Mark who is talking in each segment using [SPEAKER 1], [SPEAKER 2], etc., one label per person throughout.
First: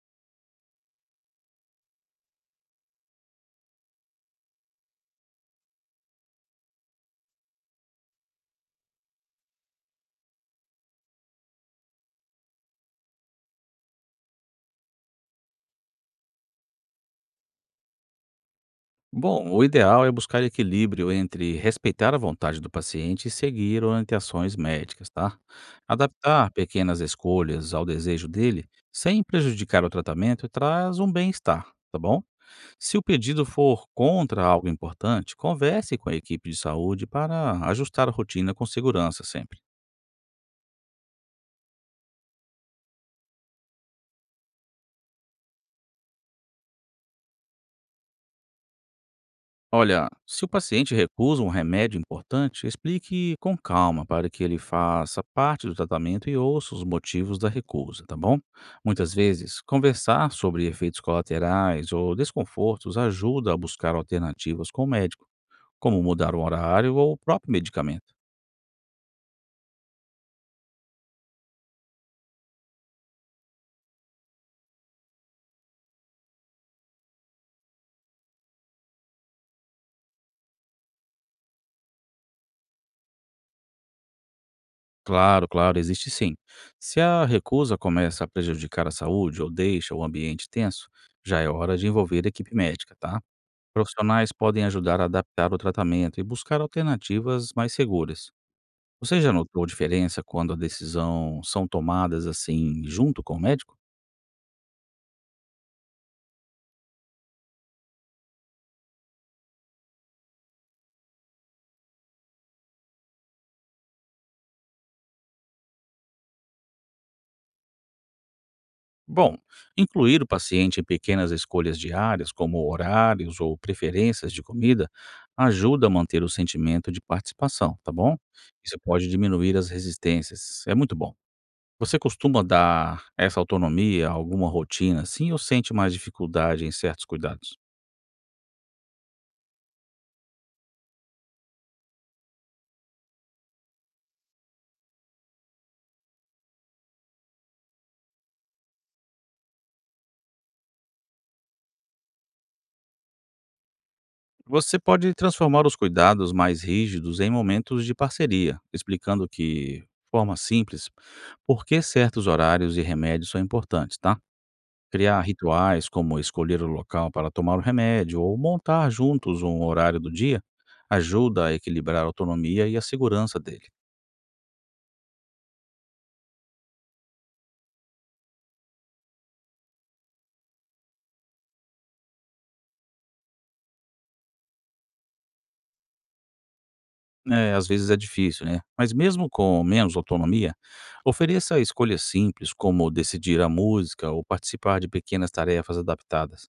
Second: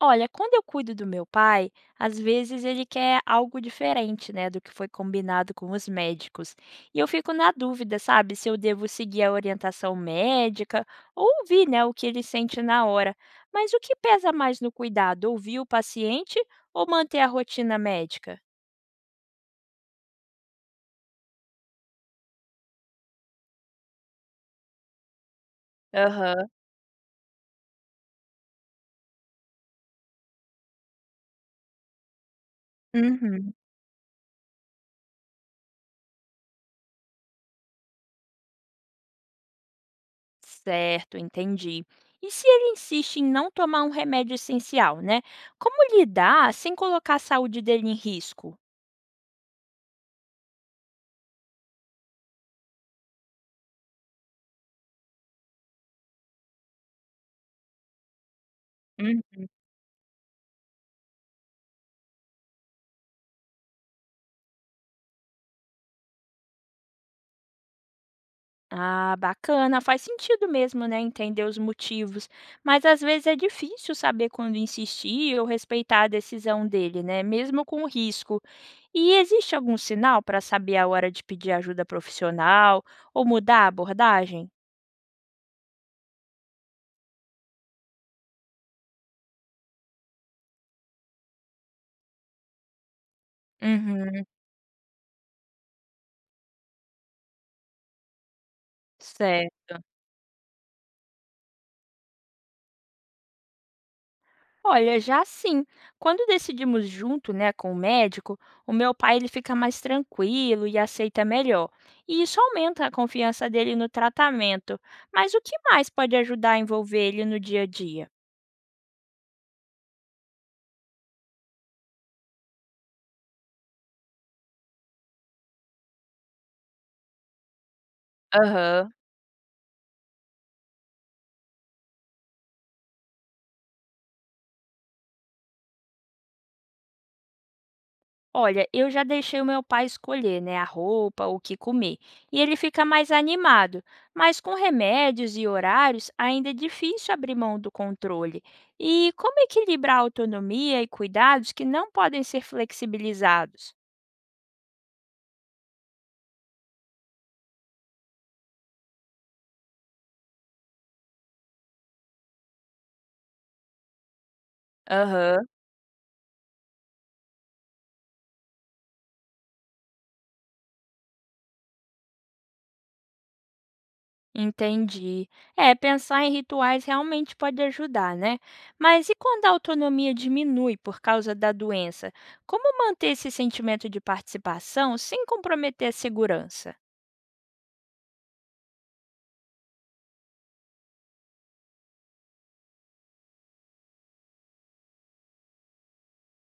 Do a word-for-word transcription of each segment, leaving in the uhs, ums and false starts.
[SPEAKER 1] Olha, quando eu cuido do meu pai, às vezes ele quer algo diferente, né, do que foi combinado com os médicos. E eu fico na dúvida, sabe, se eu devo seguir a orientação médica ou ouvir, né, o que ele sente na hora. Mas o que pesa mais no cuidado, ouvir o paciente ou manter a rotina médica?
[SPEAKER 2] Bom, o ideal é buscar equilíbrio entre respeitar a vontade do paciente e seguir orientações médicas, tá?
[SPEAKER 1] Aham.
[SPEAKER 2] Adaptar pequenas escolhas ao desejo dele, sem prejudicar o tratamento, traz um bem-estar, tá bom? Se o pedido
[SPEAKER 1] Uhum.
[SPEAKER 2] for contra algo importante, converse com a equipe de saúde para ajustar a rotina com segurança sempre.
[SPEAKER 1] Certo, entendi. E se ele insiste em não tomar um remédio essencial, né? Como lidar sem colocar a saúde dele em risco?
[SPEAKER 2] Olha, se o paciente recusa um remédio importante, explique com calma para que ele faça parte do tratamento e ouça os motivos da recusa, tá bom? Muitas vezes, conversar sobre efeitos colaterais ou desconfortos ajuda a buscar alternativas com o médico, como mudar o horário ou o próprio medicamento.
[SPEAKER 1] Ah, bacana, faz sentido mesmo, né, entender os motivos, mas às vezes é difícil saber quando insistir ou respeitar a decisão dele, né, mesmo com o risco. E existe algum sinal para saber a hora de pedir ajuda profissional ou mudar a abordagem?
[SPEAKER 2] Claro, claro, existe sim. Se a recusa começa a prejudicar a saúde ou deixa o ambiente tenso, já é hora de envolver a equipe médica, tá?
[SPEAKER 1] Uhum,
[SPEAKER 2] Profissionais podem ajudar a adaptar o tratamento e buscar alternativas mais seguras. Você já notou
[SPEAKER 1] certo.
[SPEAKER 2] diferença quando a decisão são tomadas assim, junto com o médico?
[SPEAKER 1] Olha, já sim. Quando decidimos junto, né, com o médico, o meu pai ele fica mais tranquilo e aceita melhor. E isso aumenta a confiança dele no tratamento. Mas o que mais pode ajudar a envolver ele no dia a dia?
[SPEAKER 2] Bom, incluir o paciente em pequenas escolhas diárias, como horários ou preferências de comida, ajuda a manter o sentimento de participação, tá bom? Isso
[SPEAKER 1] Aham.
[SPEAKER 2] pode diminuir as resistências. É muito bom. Você costuma dar essa autonomia a alguma rotina assim ou sente mais dificuldade em certos cuidados?
[SPEAKER 1] Olha, eu já deixei o meu pai escolher, né, a roupa, o que comer. E ele fica mais animado, mas com remédios e horários ainda é difícil abrir mão do controle. E como equilibrar autonomia e cuidados que não podem ser flexibilizados?
[SPEAKER 2] Você pode transformar os cuidados mais rígidos em momentos de parceria, explicando que, de forma simples, por que certos horários e remédios são importantes, tá? Criar
[SPEAKER 1] Aham,
[SPEAKER 2] rituais como escolher o local para tomar o remédio ou montar juntos um horário do dia ajuda a equilibrar a autonomia e a segurança dele.
[SPEAKER 1] entendi. É, pensar em rituais realmente pode ajudar, né? Mas e quando a autonomia diminui por causa da doença? Como manter esse sentimento de participação sem comprometer a segurança?
[SPEAKER 2] É, às vezes é difícil, né? Mas mesmo com menos autonomia, ofereça escolhas simples como decidir a música ou participar de pequenas tarefas adaptadas.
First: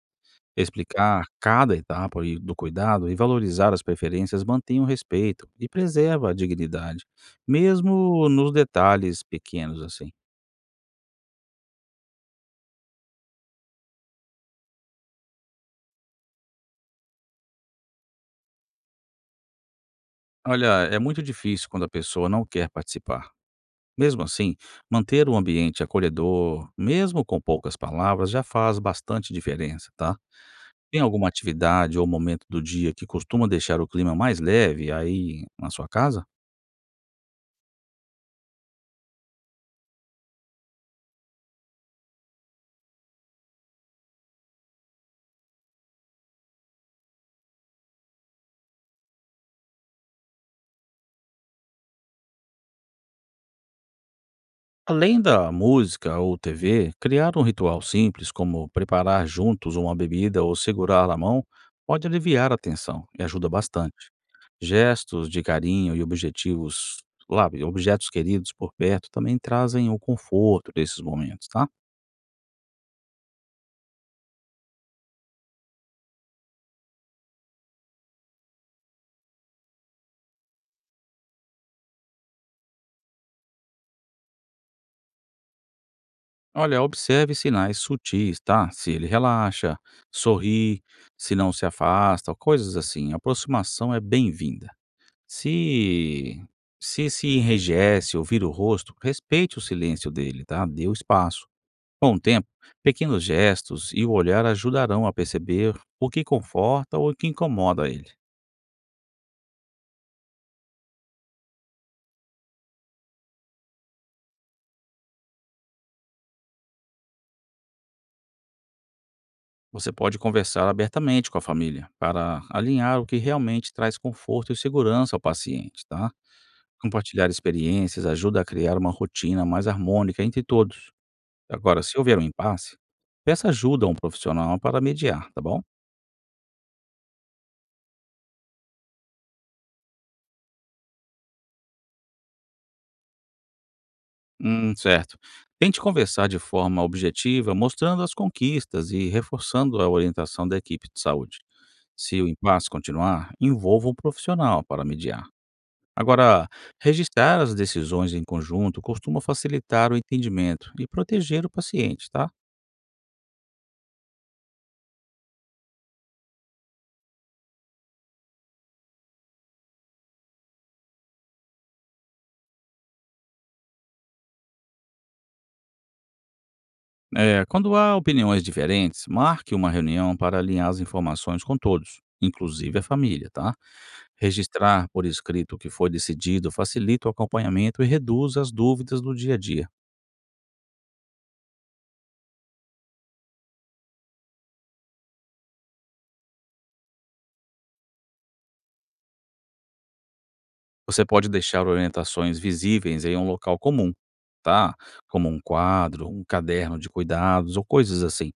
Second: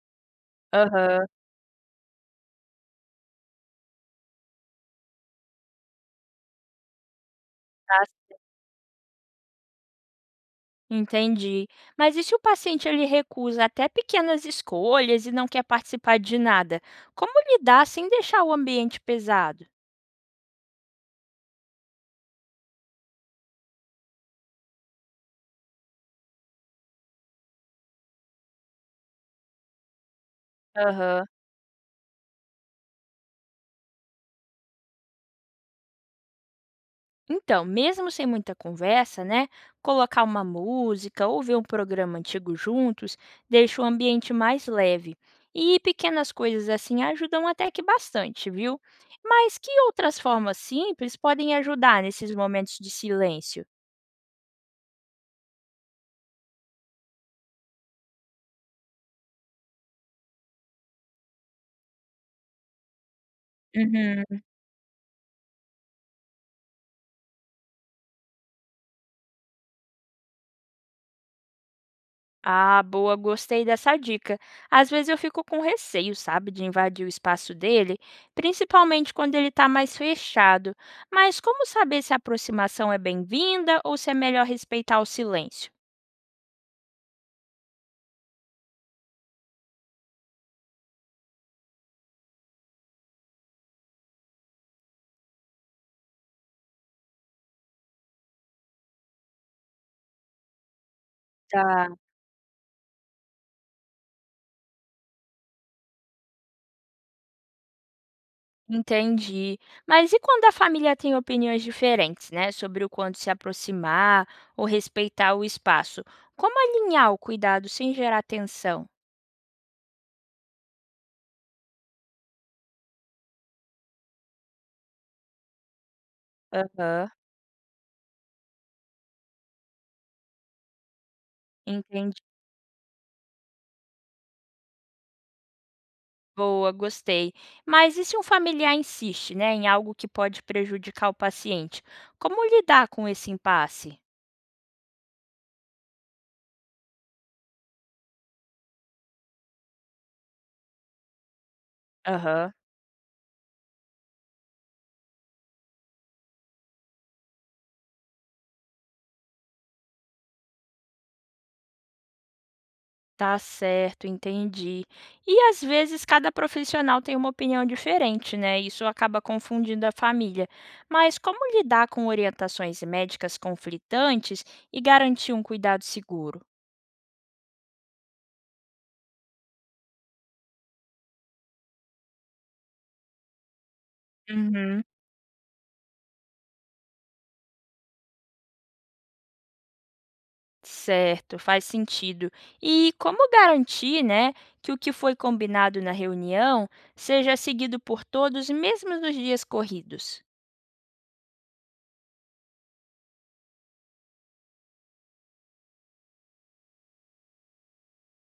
[SPEAKER 2] Explicar
[SPEAKER 1] Aham,
[SPEAKER 2] cada etapa e do cuidado e valorizar as preferências mantém o respeito e preserva a dignidade,
[SPEAKER 1] tá.
[SPEAKER 2] mesmo nos detalhes pequenos, assim.
[SPEAKER 1] Entendi. Mas e se o paciente ele recusa até pequenas escolhas e não quer participar de nada? Como lidar sem deixar o ambiente pesado?
[SPEAKER 2] Olha, é muito difícil quando a pessoa não quer participar. Mesmo assim, manter um ambiente acolhedor, mesmo com poucas palavras, já faz bastante diferença, tá? Tem
[SPEAKER 1] Aham.
[SPEAKER 2] alguma atividade ou momento do dia que costuma deixar o clima mais leve aí na sua casa?
[SPEAKER 1] Então, mesmo sem muita conversa, né? Colocar uma música ou ver um programa antigo juntos deixa o ambiente mais leve. E pequenas coisas assim ajudam até que bastante, viu? Mas que outras formas simples podem ajudar nesses momentos de silêncio?
[SPEAKER 2] Além da música ou T V, criar um ritual simples, como preparar juntos uma bebida ou segurar a mão, pode aliviar a tensão e ajuda bastante.
[SPEAKER 1] Uhum.
[SPEAKER 2] Gestos de carinho e objetivos, lá, objetos queridos por perto também trazem o conforto desses momentos, tá?
[SPEAKER 1] Ah, boa, gostei dessa dica. Às vezes eu fico com receio, sabe, de invadir o espaço dele, principalmente quando ele está mais fechado. Mas como saber se a aproximação é bem-vinda ou se é melhor respeitar o silêncio?
[SPEAKER 2] Olha, observe sinais sutis, tá? Se ele relaxa, sorri, se não se afasta, coisas assim. A aproximação é bem-vinda. Se se se enrijece ou vira o rosto, respeite o silêncio dele, tá? Dê o espaço.
[SPEAKER 1] Tá,
[SPEAKER 2] Com o tempo, pequenos gestos e o olhar ajudarão a perceber o que conforta ou o que incomoda ele.
[SPEAKER 1] entendi. Mas e quando a família tem opiniões diferentes, né, sobre o quanto se aproximar ou respeitar o espaço? Como alinhar o cuidado sem gerar tensão?
[SPEAKER 2] Você pode conversar abertamente com a família para alinhar o que realmente traz conforto e segurança ao paciente, tá?
[SPEAKER 1] Aham,
[SPEAKER 2] Compartilhar experiências ajuda a criar uma rotina mais harmônica entre todos. Agora, se houver
[SPEAKER 1] entendi.
[SPEAKER 2] um impasse, peça ajuda a um profissional para mediar, tá bom?
[SPEAKER 1] Boa, gostei. Mas e se um familiar insiste, né, em algo que pode prejudicar o paciente? Como lidar com esse impasse?
[SPEAKER 2] Hum, certo. Tente conversar de forma objetiva, mostrando as conquistas e reforçando a orientação da equipe de saúde. Se o
[SPEAKER 1] Aham,
[SPEAKER 2] impasse continuar, envolva um profissional para mediar. Agora, registrar as decisões em conjunto costuma facilitar o entendimento e proteger o paciente, tá?
[SPEAKER 1] tá certo, entendi. E às vezes cada profissional tem uma opinião diferente, né? Isso acaba confundindo a família. Mas como lidar com orientações médicas conflitantes e garantir um cuidado seguro?
[SPEAKER 2] É, quando há opiniões diferentes, marque uma reunião para alinhar as informações com todos, inclusive a família, tá?
[SPEAKER 1] Uhum.
[SPEAKER 2] Registrar por escrito o que foi decidido facilita o acompanhamento e reduz as dúvidas do dia a dia.
[SPEAKER 1] Certo, faz sentido. E como garantir, né, que o que foi combinado na reunião seja seguido por todos, mesmo nos dias corridos?
[SPEAKER 2] Você pode deixar orientações visíveis em um local comum, tá? Como um quadro, um caderno de cuidados ou coisas assim.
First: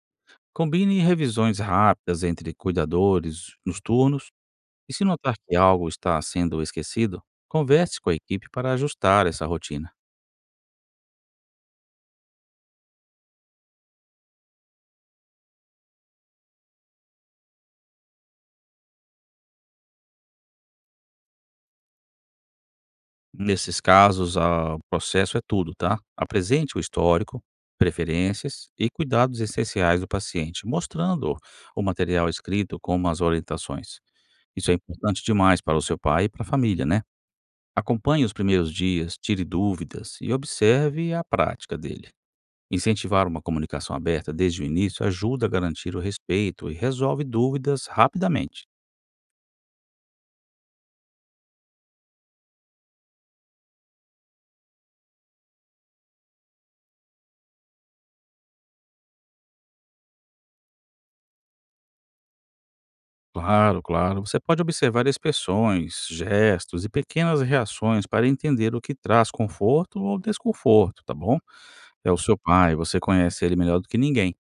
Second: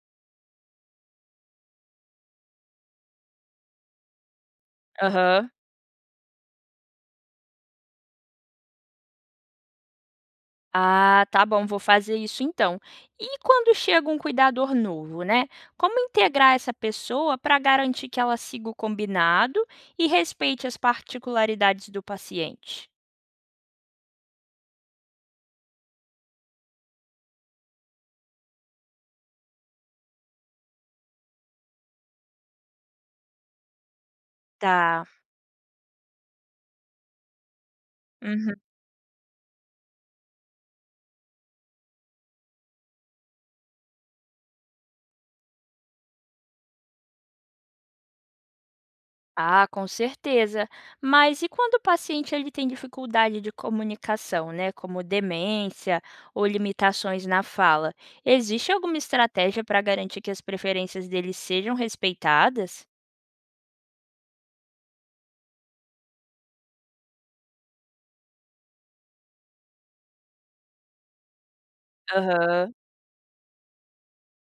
[SPEAKER 2] Combine revisões rápidas entre cuidadores nos turnos e se notar
[SPEAKER 1] Aham.
[SPEAKER 2] que algo está sendo esquecido, converse com a equipe para ajustar essa rotina.
[SPEAKER 1] Ah, tá bom, vou fazer isso então. E quando chega um cuidador novo, né? Como integrar essa pessoa para garantir que ela siga o combinado e respeite as particularidades do paciente?
[SPEAKER 2] Nesses casos, ah, o processo é tudo, tá? Apresente o histórico, preferências e cuidados essenciais do paciente, mostrando o material escrito como as orientações. Isso é
[SPEAKER 1] Tá.
[SPEAKER 2] importante demais para o seu pai e para a família, né? Acompanhe os primeiros dias, tire dúvidas e observe a prática dele. Incentivar uma comunicação aberta desde o início ajuda a garantir o respeito e resolve dúvidas rapidamente.
[SPEAKER 1] Ah, com certeza. Mas e quando o paciente ele tem dificuldade de comunicação, né, como demência ou limitações na fala? Existe alguma estratégia para garantir que as preferências dele sejam respeitadas?
[SPEAKER 2] Claro, claro. Você pode observar expressões, gestos e pequenas reações para entender o que traz conforto ou desconforto, tá bom? É o seu
[SPEAKER 1] Aham,
[SPEAKER 2] pai, você conhece ele melhor do que ninguém.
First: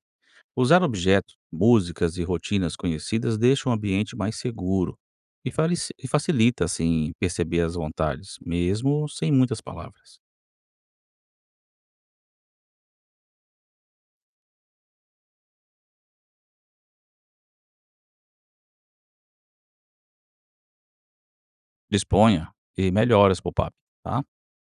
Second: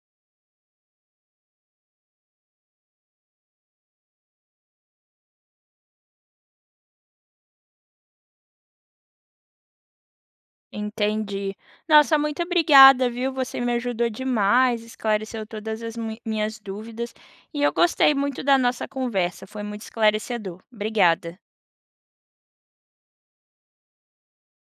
[SPEAKER 2] Usar objetos, músicas e rotinas conhecidas deixa o ambiente mais seguro e falici- e facilita, assim, perceber as vontades, mesmo sem muitas palavras.
[SPEAKER 1] entendi. Nossa, muito obrigada, viu? Você me ajudou demais, esclareceu todas as mui- minhas dúvidas e eu gostei muito da nossa conversa, foi muito esclarecedor. Obrigada.
[SPEAKER 2] Disponha e melhore as pop-up, tá?